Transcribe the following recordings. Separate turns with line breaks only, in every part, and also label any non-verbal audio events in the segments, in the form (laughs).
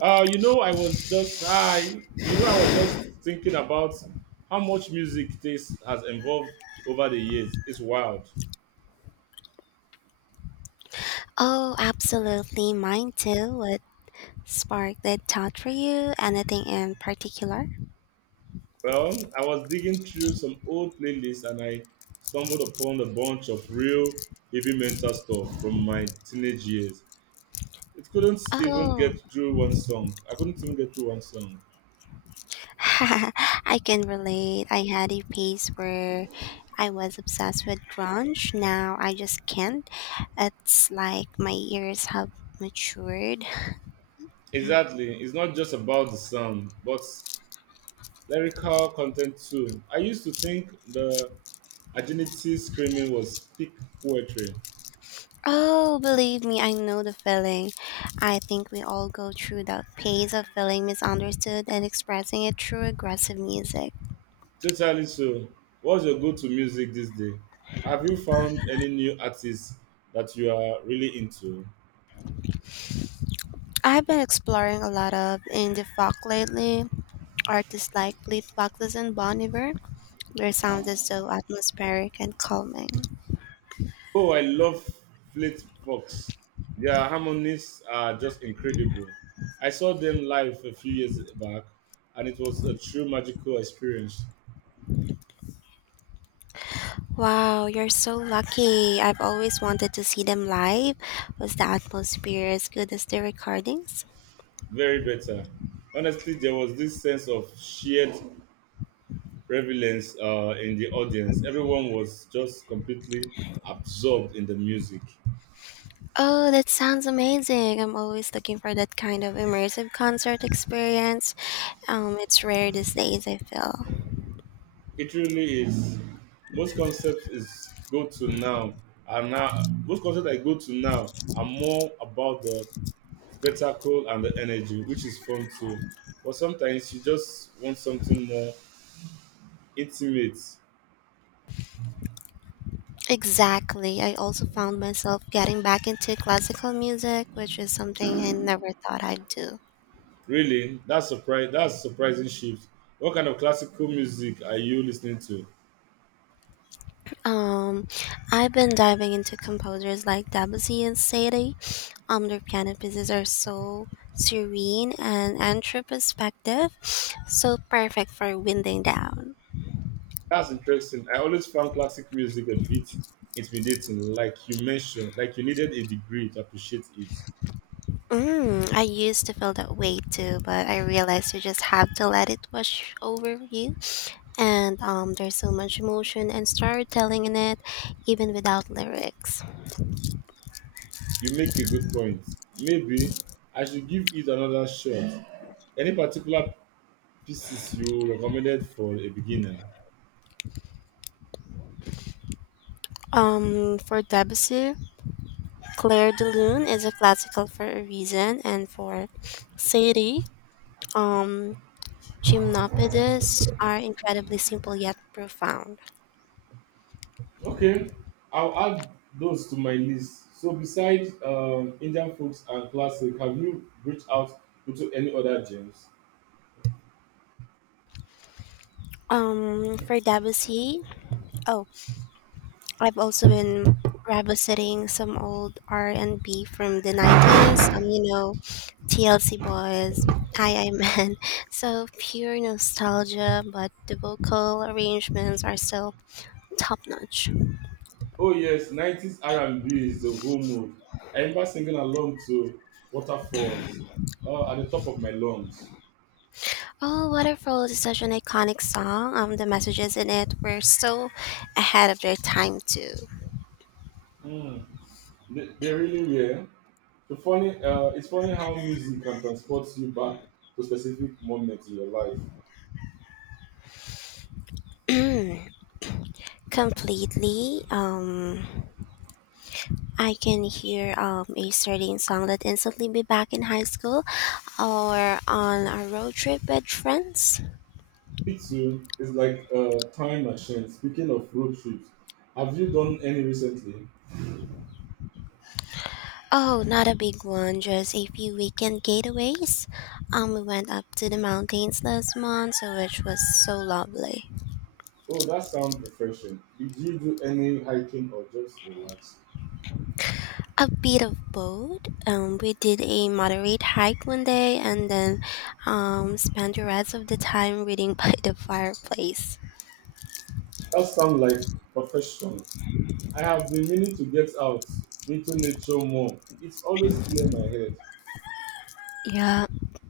You know, I was just I, you know, I was just thinking about how much music taste has evolved over the years. It's wild.
Oh, absolutely. Mine too. What sparked that thought for you? Anything in particular?
Well, I was digging through some old playlists and I stumbled upon a bunch of real heavy metal stuff from my teenage years. It couldn't even
Oh,
get through one song. I couldn't even get through one song.
(laughs) I can relate. I had a phase where I was obsessed with grunge. Now I just can't. It's like my ears have matured. (sighs) Mm.
Exactly. It's not just about the sound, but lyrical content too. I used to think the Agility screaming was peak poetry.
Oh, believe me, I know the feeling. I think we all go through that phase of feeling misunderstood and expressing it through aggressive music.
Totally so. What's your go to music these days? Have you found any new artists that you are really into?
I've been exploring a lot of indie folk lately. Artists like Fleet Foxes and Bon Iver. Their sound is so atmospheric and calming.
Oh, I love Fleet Fox. Their harmonies are just incredible. I saw them live a few years back and it was a true magical experience.
Wow, you're so lucky. I've always wanted to see them live. Was the atmosphere as good as the recordings?
Very better. Honestly, there was this sense of shared relevance in the audience. Everyone was just completely absorbed in the music.
Oh, that sounds amazing. I'm always looking for that kind of immersive concert experience. It's rare these days, I feel.
It really is. Most concepts is go to now Most concepts I go to now are more about the spectacle and the energy, which is fun too. But sometimes you just want something more intimate.
Exactly. I also found myself getting back into classical music, which is something I never thought I'd do.
Really, that's surprise. That's surprising shift. What kind of classical music are you listening to?
Um, I've been diving into composers like Debussy and Satie. Their piano pieces are so serene and introspective, so perfect for winding down.
That's interesting. I always found classic music a bit intimidating, like you mentioned, like you needed a degree to appreciate it.
Mm, I used to feel that way too, but I realized you just have to let it wash over you. And there's so much emotion and storytelling in it, even without lyrics.
You make a good point. Maybe I should give it another shot. Any particular pieces you recommended for a beginner?
For Debussy, Clair de Lune is a classical for a reason, and for Satie, um, Gymnopedes are incredibly simple yet profound.
Okay, I'll add those to my list. So, besides Indian folks and classic, have you reached out to any other genres?
Um, for Debussy, oh, I've also been revisiting some old R and B from the 90s. TLC Boys, I Men. (laughs) So pure nostalgia, but the vocal arrangements are still top notch.
Oh yes, nineties R&B is the whole mood. I remember singing along to Waterfalls at the top of my lungs.
Oh, Waterfall is such an iconic song. The messages in it were so ahead of their time too.
Mm, they really were. It's funny how music can transport you back to specific moments in your life.
Completely. I can hear a certain song that instantly be back in high school or on a road trip with friends.
Me too. It's like a time machine. Speaking of road trips, have you done any recently?
Oh, not a big one, just a few weekend getaways. We went up to the mountains last month, so which was so lovely.
Oh, that sounds refreshing. Did you do any hiking or just relax?
A bit of both. We did a moderate hike one day and then spent the rest of the time reading (laughs) by the fireplace.
That sounds like perfection. I have been meaning to get out into nature more. It's always clear my head.
Yeah,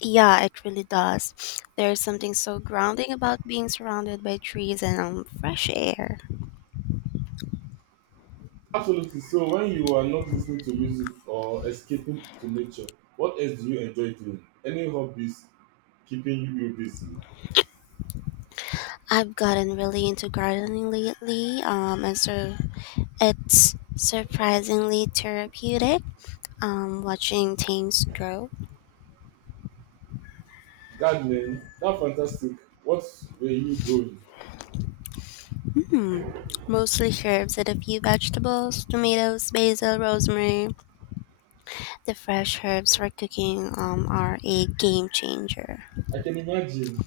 yeah, it really does. There's something so grounding about being surrounded by trees and fresh air.
Absolutely. So when you are not listening to music or escaping to nature, what else do you enjoy doing? Any hobbies keeping you busy?
I've gotten really into gardening lately, and so it's surprisingly therapeutic watching things grow.
Gardening, that's fantastic. What were you growing?
Hmm. Mostly herbs and a few vegetables, tomatoes, basil, rosemary. The fresh herbs for cooking are a game changer.
I can imagine.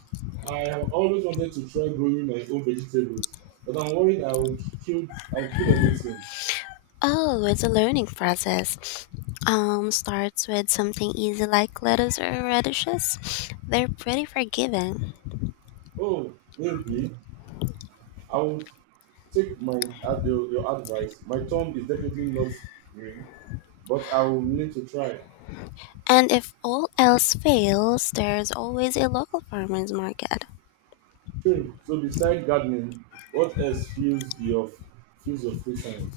I have always wanted to try growing my own vegetables, but I'm worried kill I will kill everything.
Oh, it's a learning process. Starts with something easy like lettuce or radishes. They're pretty forgiving.
Oh, maybe I would take my ad- your advice. My thumb is definitely not green, but I will need to try.
And if all else fails, there's always a local farmer's market.
Hmm. So beside gardening, what else fuels your free time?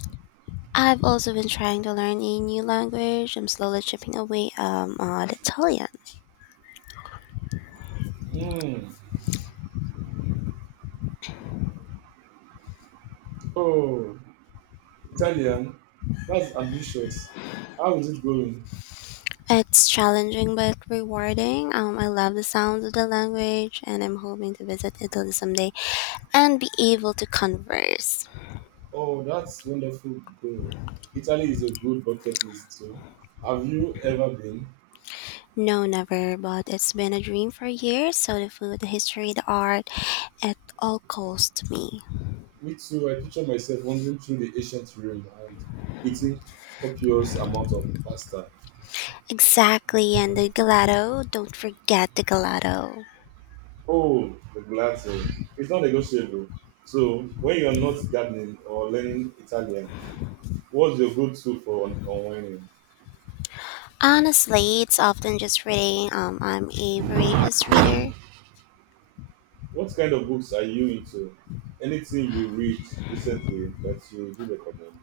I've also been trying to learn a new language. I'm slowly chipping away at Italian.
Hmm. Oh, Italian. That's ambitious. How is it going?
It's challenging but rewarding. I love the sound of the language, and I'm hoping to visit Italy someday and be able to converse.
Oh, that's wonderful goal. Italy is a good bucket list too. Have you ever been?
No, never, but it's been a dream for years. So the food, the history, the art, it all calls to me.
Me too. I picture myself wandering through the ancient Rome and eating copious amount of pasta.
Exactly, and the gelato. Don't forget the gelato.
Oh, the gelato. It's not negotiable. So, when you're not gardening or learning Italian, what's your go-to for unwinding?
Honestly, it's often just reading. I'm a voracious reader.
What kind of books are you into? Anything you read recently that you do recommend?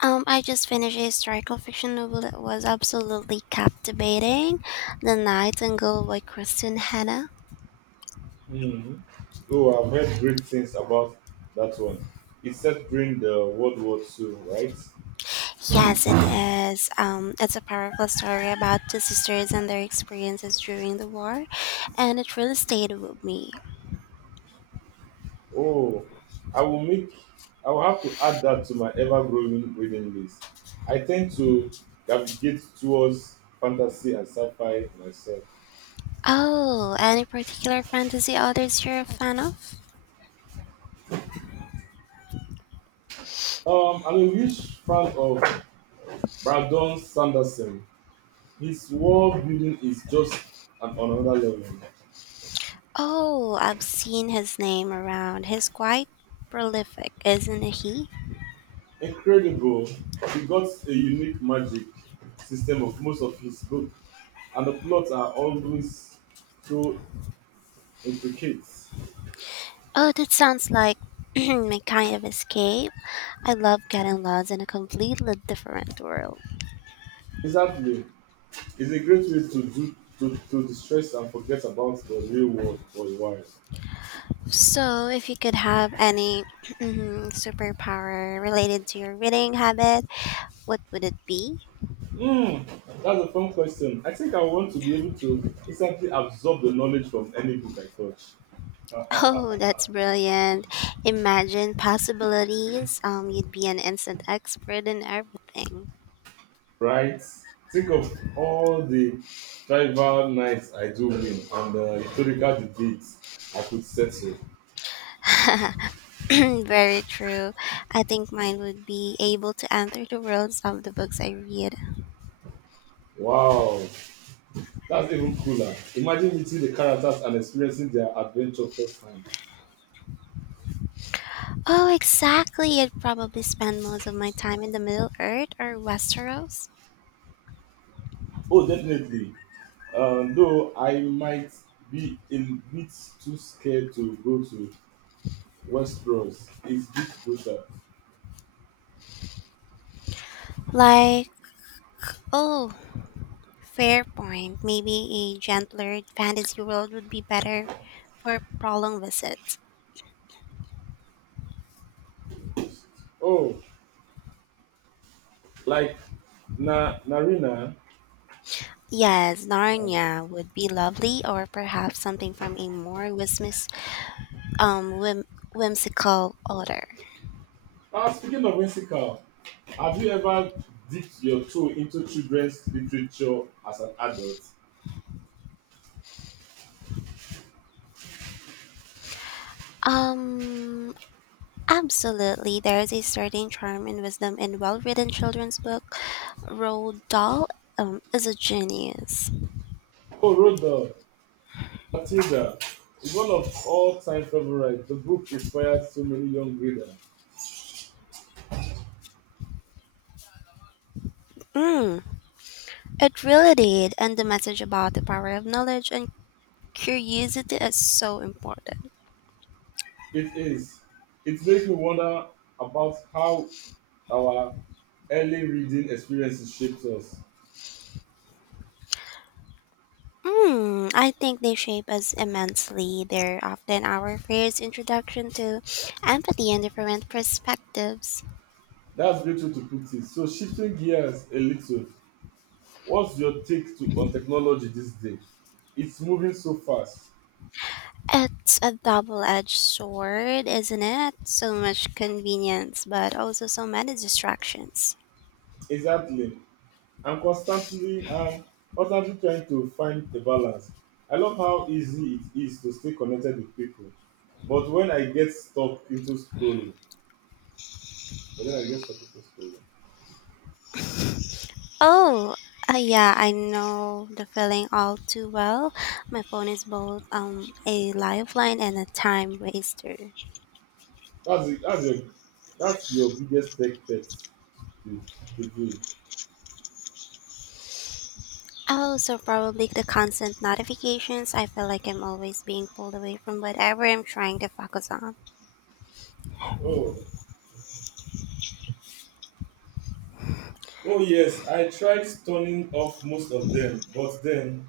I just finished a historical fiction novel that was absolutely captivating, *The Nightingale* by Kristen Hanna.
Hmm. Oh, I've heard great things about that one. It's set during the World War II, right?
Yes, it is. It's a powerful story about two sisters and their experiences during the war, and it really stayed with me.
Oh, I will make I will have to add that to my ever-growing reading list. I tend to navigate towards fantasy and sci-fi myself.
Oh, any particular fantasy authors you're a fan of?
I'm a huge fan of Brandon Sanderson. His world building is just on another level.
Oh, I've seen his name around. He's quite prolific, isn't he?
Incredible. He got a unique magic system of most of his book, and the plots are always so intricate.
Oh, that sounds like (clears throat) my kind of escape. I love getting lost in a completely different world.
Exactly. It's a great way to distress and forget about the real world for a while.
So, if you could have any (clears throat) mhm, superpower related to your reading habit, what would it be? (laughs)
Mm, that's a fun question. I think I want to be able to instantly absorb the knowledge from any book I touch.
Oh, that's brilliant. Imagine possibilities. You'd be an instant expert in everything.
Right? Think of all the tribal nights I do win and the historical debates I could settle.
(laughs) Very true. I think mine would be able to enter the worlds of the books I read.
Wow, that's even cooler. Imagine meeting the characters and experiencing their adventure firsthand.
Oh, exactly. I'd probably spend most of my time in the Middle Earth or Westeros.
Oh, definitely. Though I might be a bit too scared to go to Westeros. It's a bit closer.
Like, oh, Fair point. Maybe a gentler fantasy world would be better for prolonged visits.
Oh, like Na Narina.
Yes,
Um,
Narnia would be lovely, or perhaps something from a more whimsy, um, whim- whimsical order.
Ah, speaking of whimsical, have you ever dipped your toe into children's literature as an adult?
Um, absolutely. There is a certain charm and wisdom in well-written children's book. Roald Dahl is a genius.
Oh, Rhoda, Matilda is one of all-time favorites. The book inspired so many young readers.
Mm, it really did, and the message about the power of knowledge and curiosity is so important.
It is. It makes me wonder about how our early reading experiences shaped us.
Hmm, I think they shape us immensely. They're often our first introduction to empathy and different perspectives.
That's a great way to put it. So, shifting gears a little, what's your take to, on technology these days? It's moving so fast.
It's a double edged sword, isn't it? So much convenience, but also so many distractions.
Exactly. I'm constantly, um, constantly trying to find a balance. I love how easy it is to stay connected with people, but when I get stuck into scrolling, but then I get stuck into scrolling.
Oh, yeah, I know the feeling all too well. My phone is both a lifeline and a time waster.
That's the, that's your that's your biggest tech pet peeve. Peeve.
Oh, so probably the constant notifications. I feel like I'm always being pulled away from whatever I'm trying to focus on.
Oh, oh yes, I tried turning off most of them,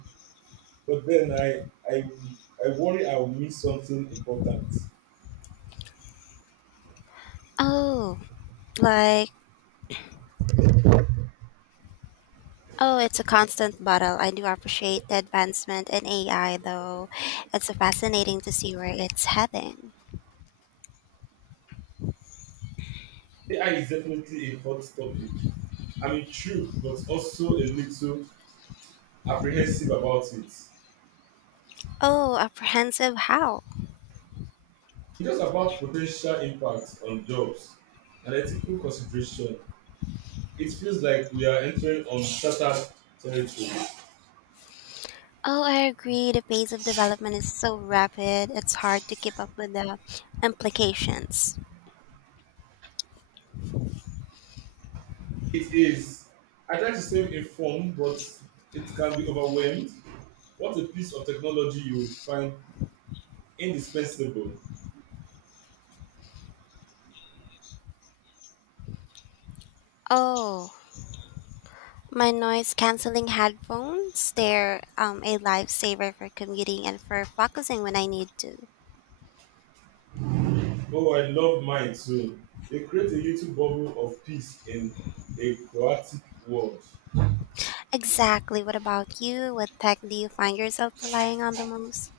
but then I, I worry I'll miss something important.
Oh, like, oh, it's a constant battle. I do appreciate the advancement in AI, though. It's fascinating to see where it's heading.
AI is definitely a hot topic. I'm intrigued, but also a little apprehensive about it. It's
Oh, apprehensive how?
just about potential impact on jobs and ethical consideration. It feels like we are entering uncharted territory.
Oh, I agree. The pace of development is so rapid, it's hard to keep up with the implications.
It is. I try to stay informed, but it can be overwhelmed. What a piece of technology you will find indispensable.
Oh, my noise canceling headphones, they're a lifesaver for commuting and for focusing when I need to.
Oh, I love mine too. They create a little bubble of peace in a chaotic world.
Exactly. What about you? What tech do you find yourself relying on the most?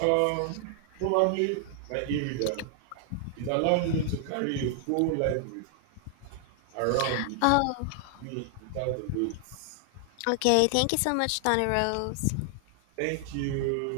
Probably my e reader. It allowed me to carry a whole library around with
Oh,
me without the weights.
okay. Thank you so much, Donna Rose.
Thank you.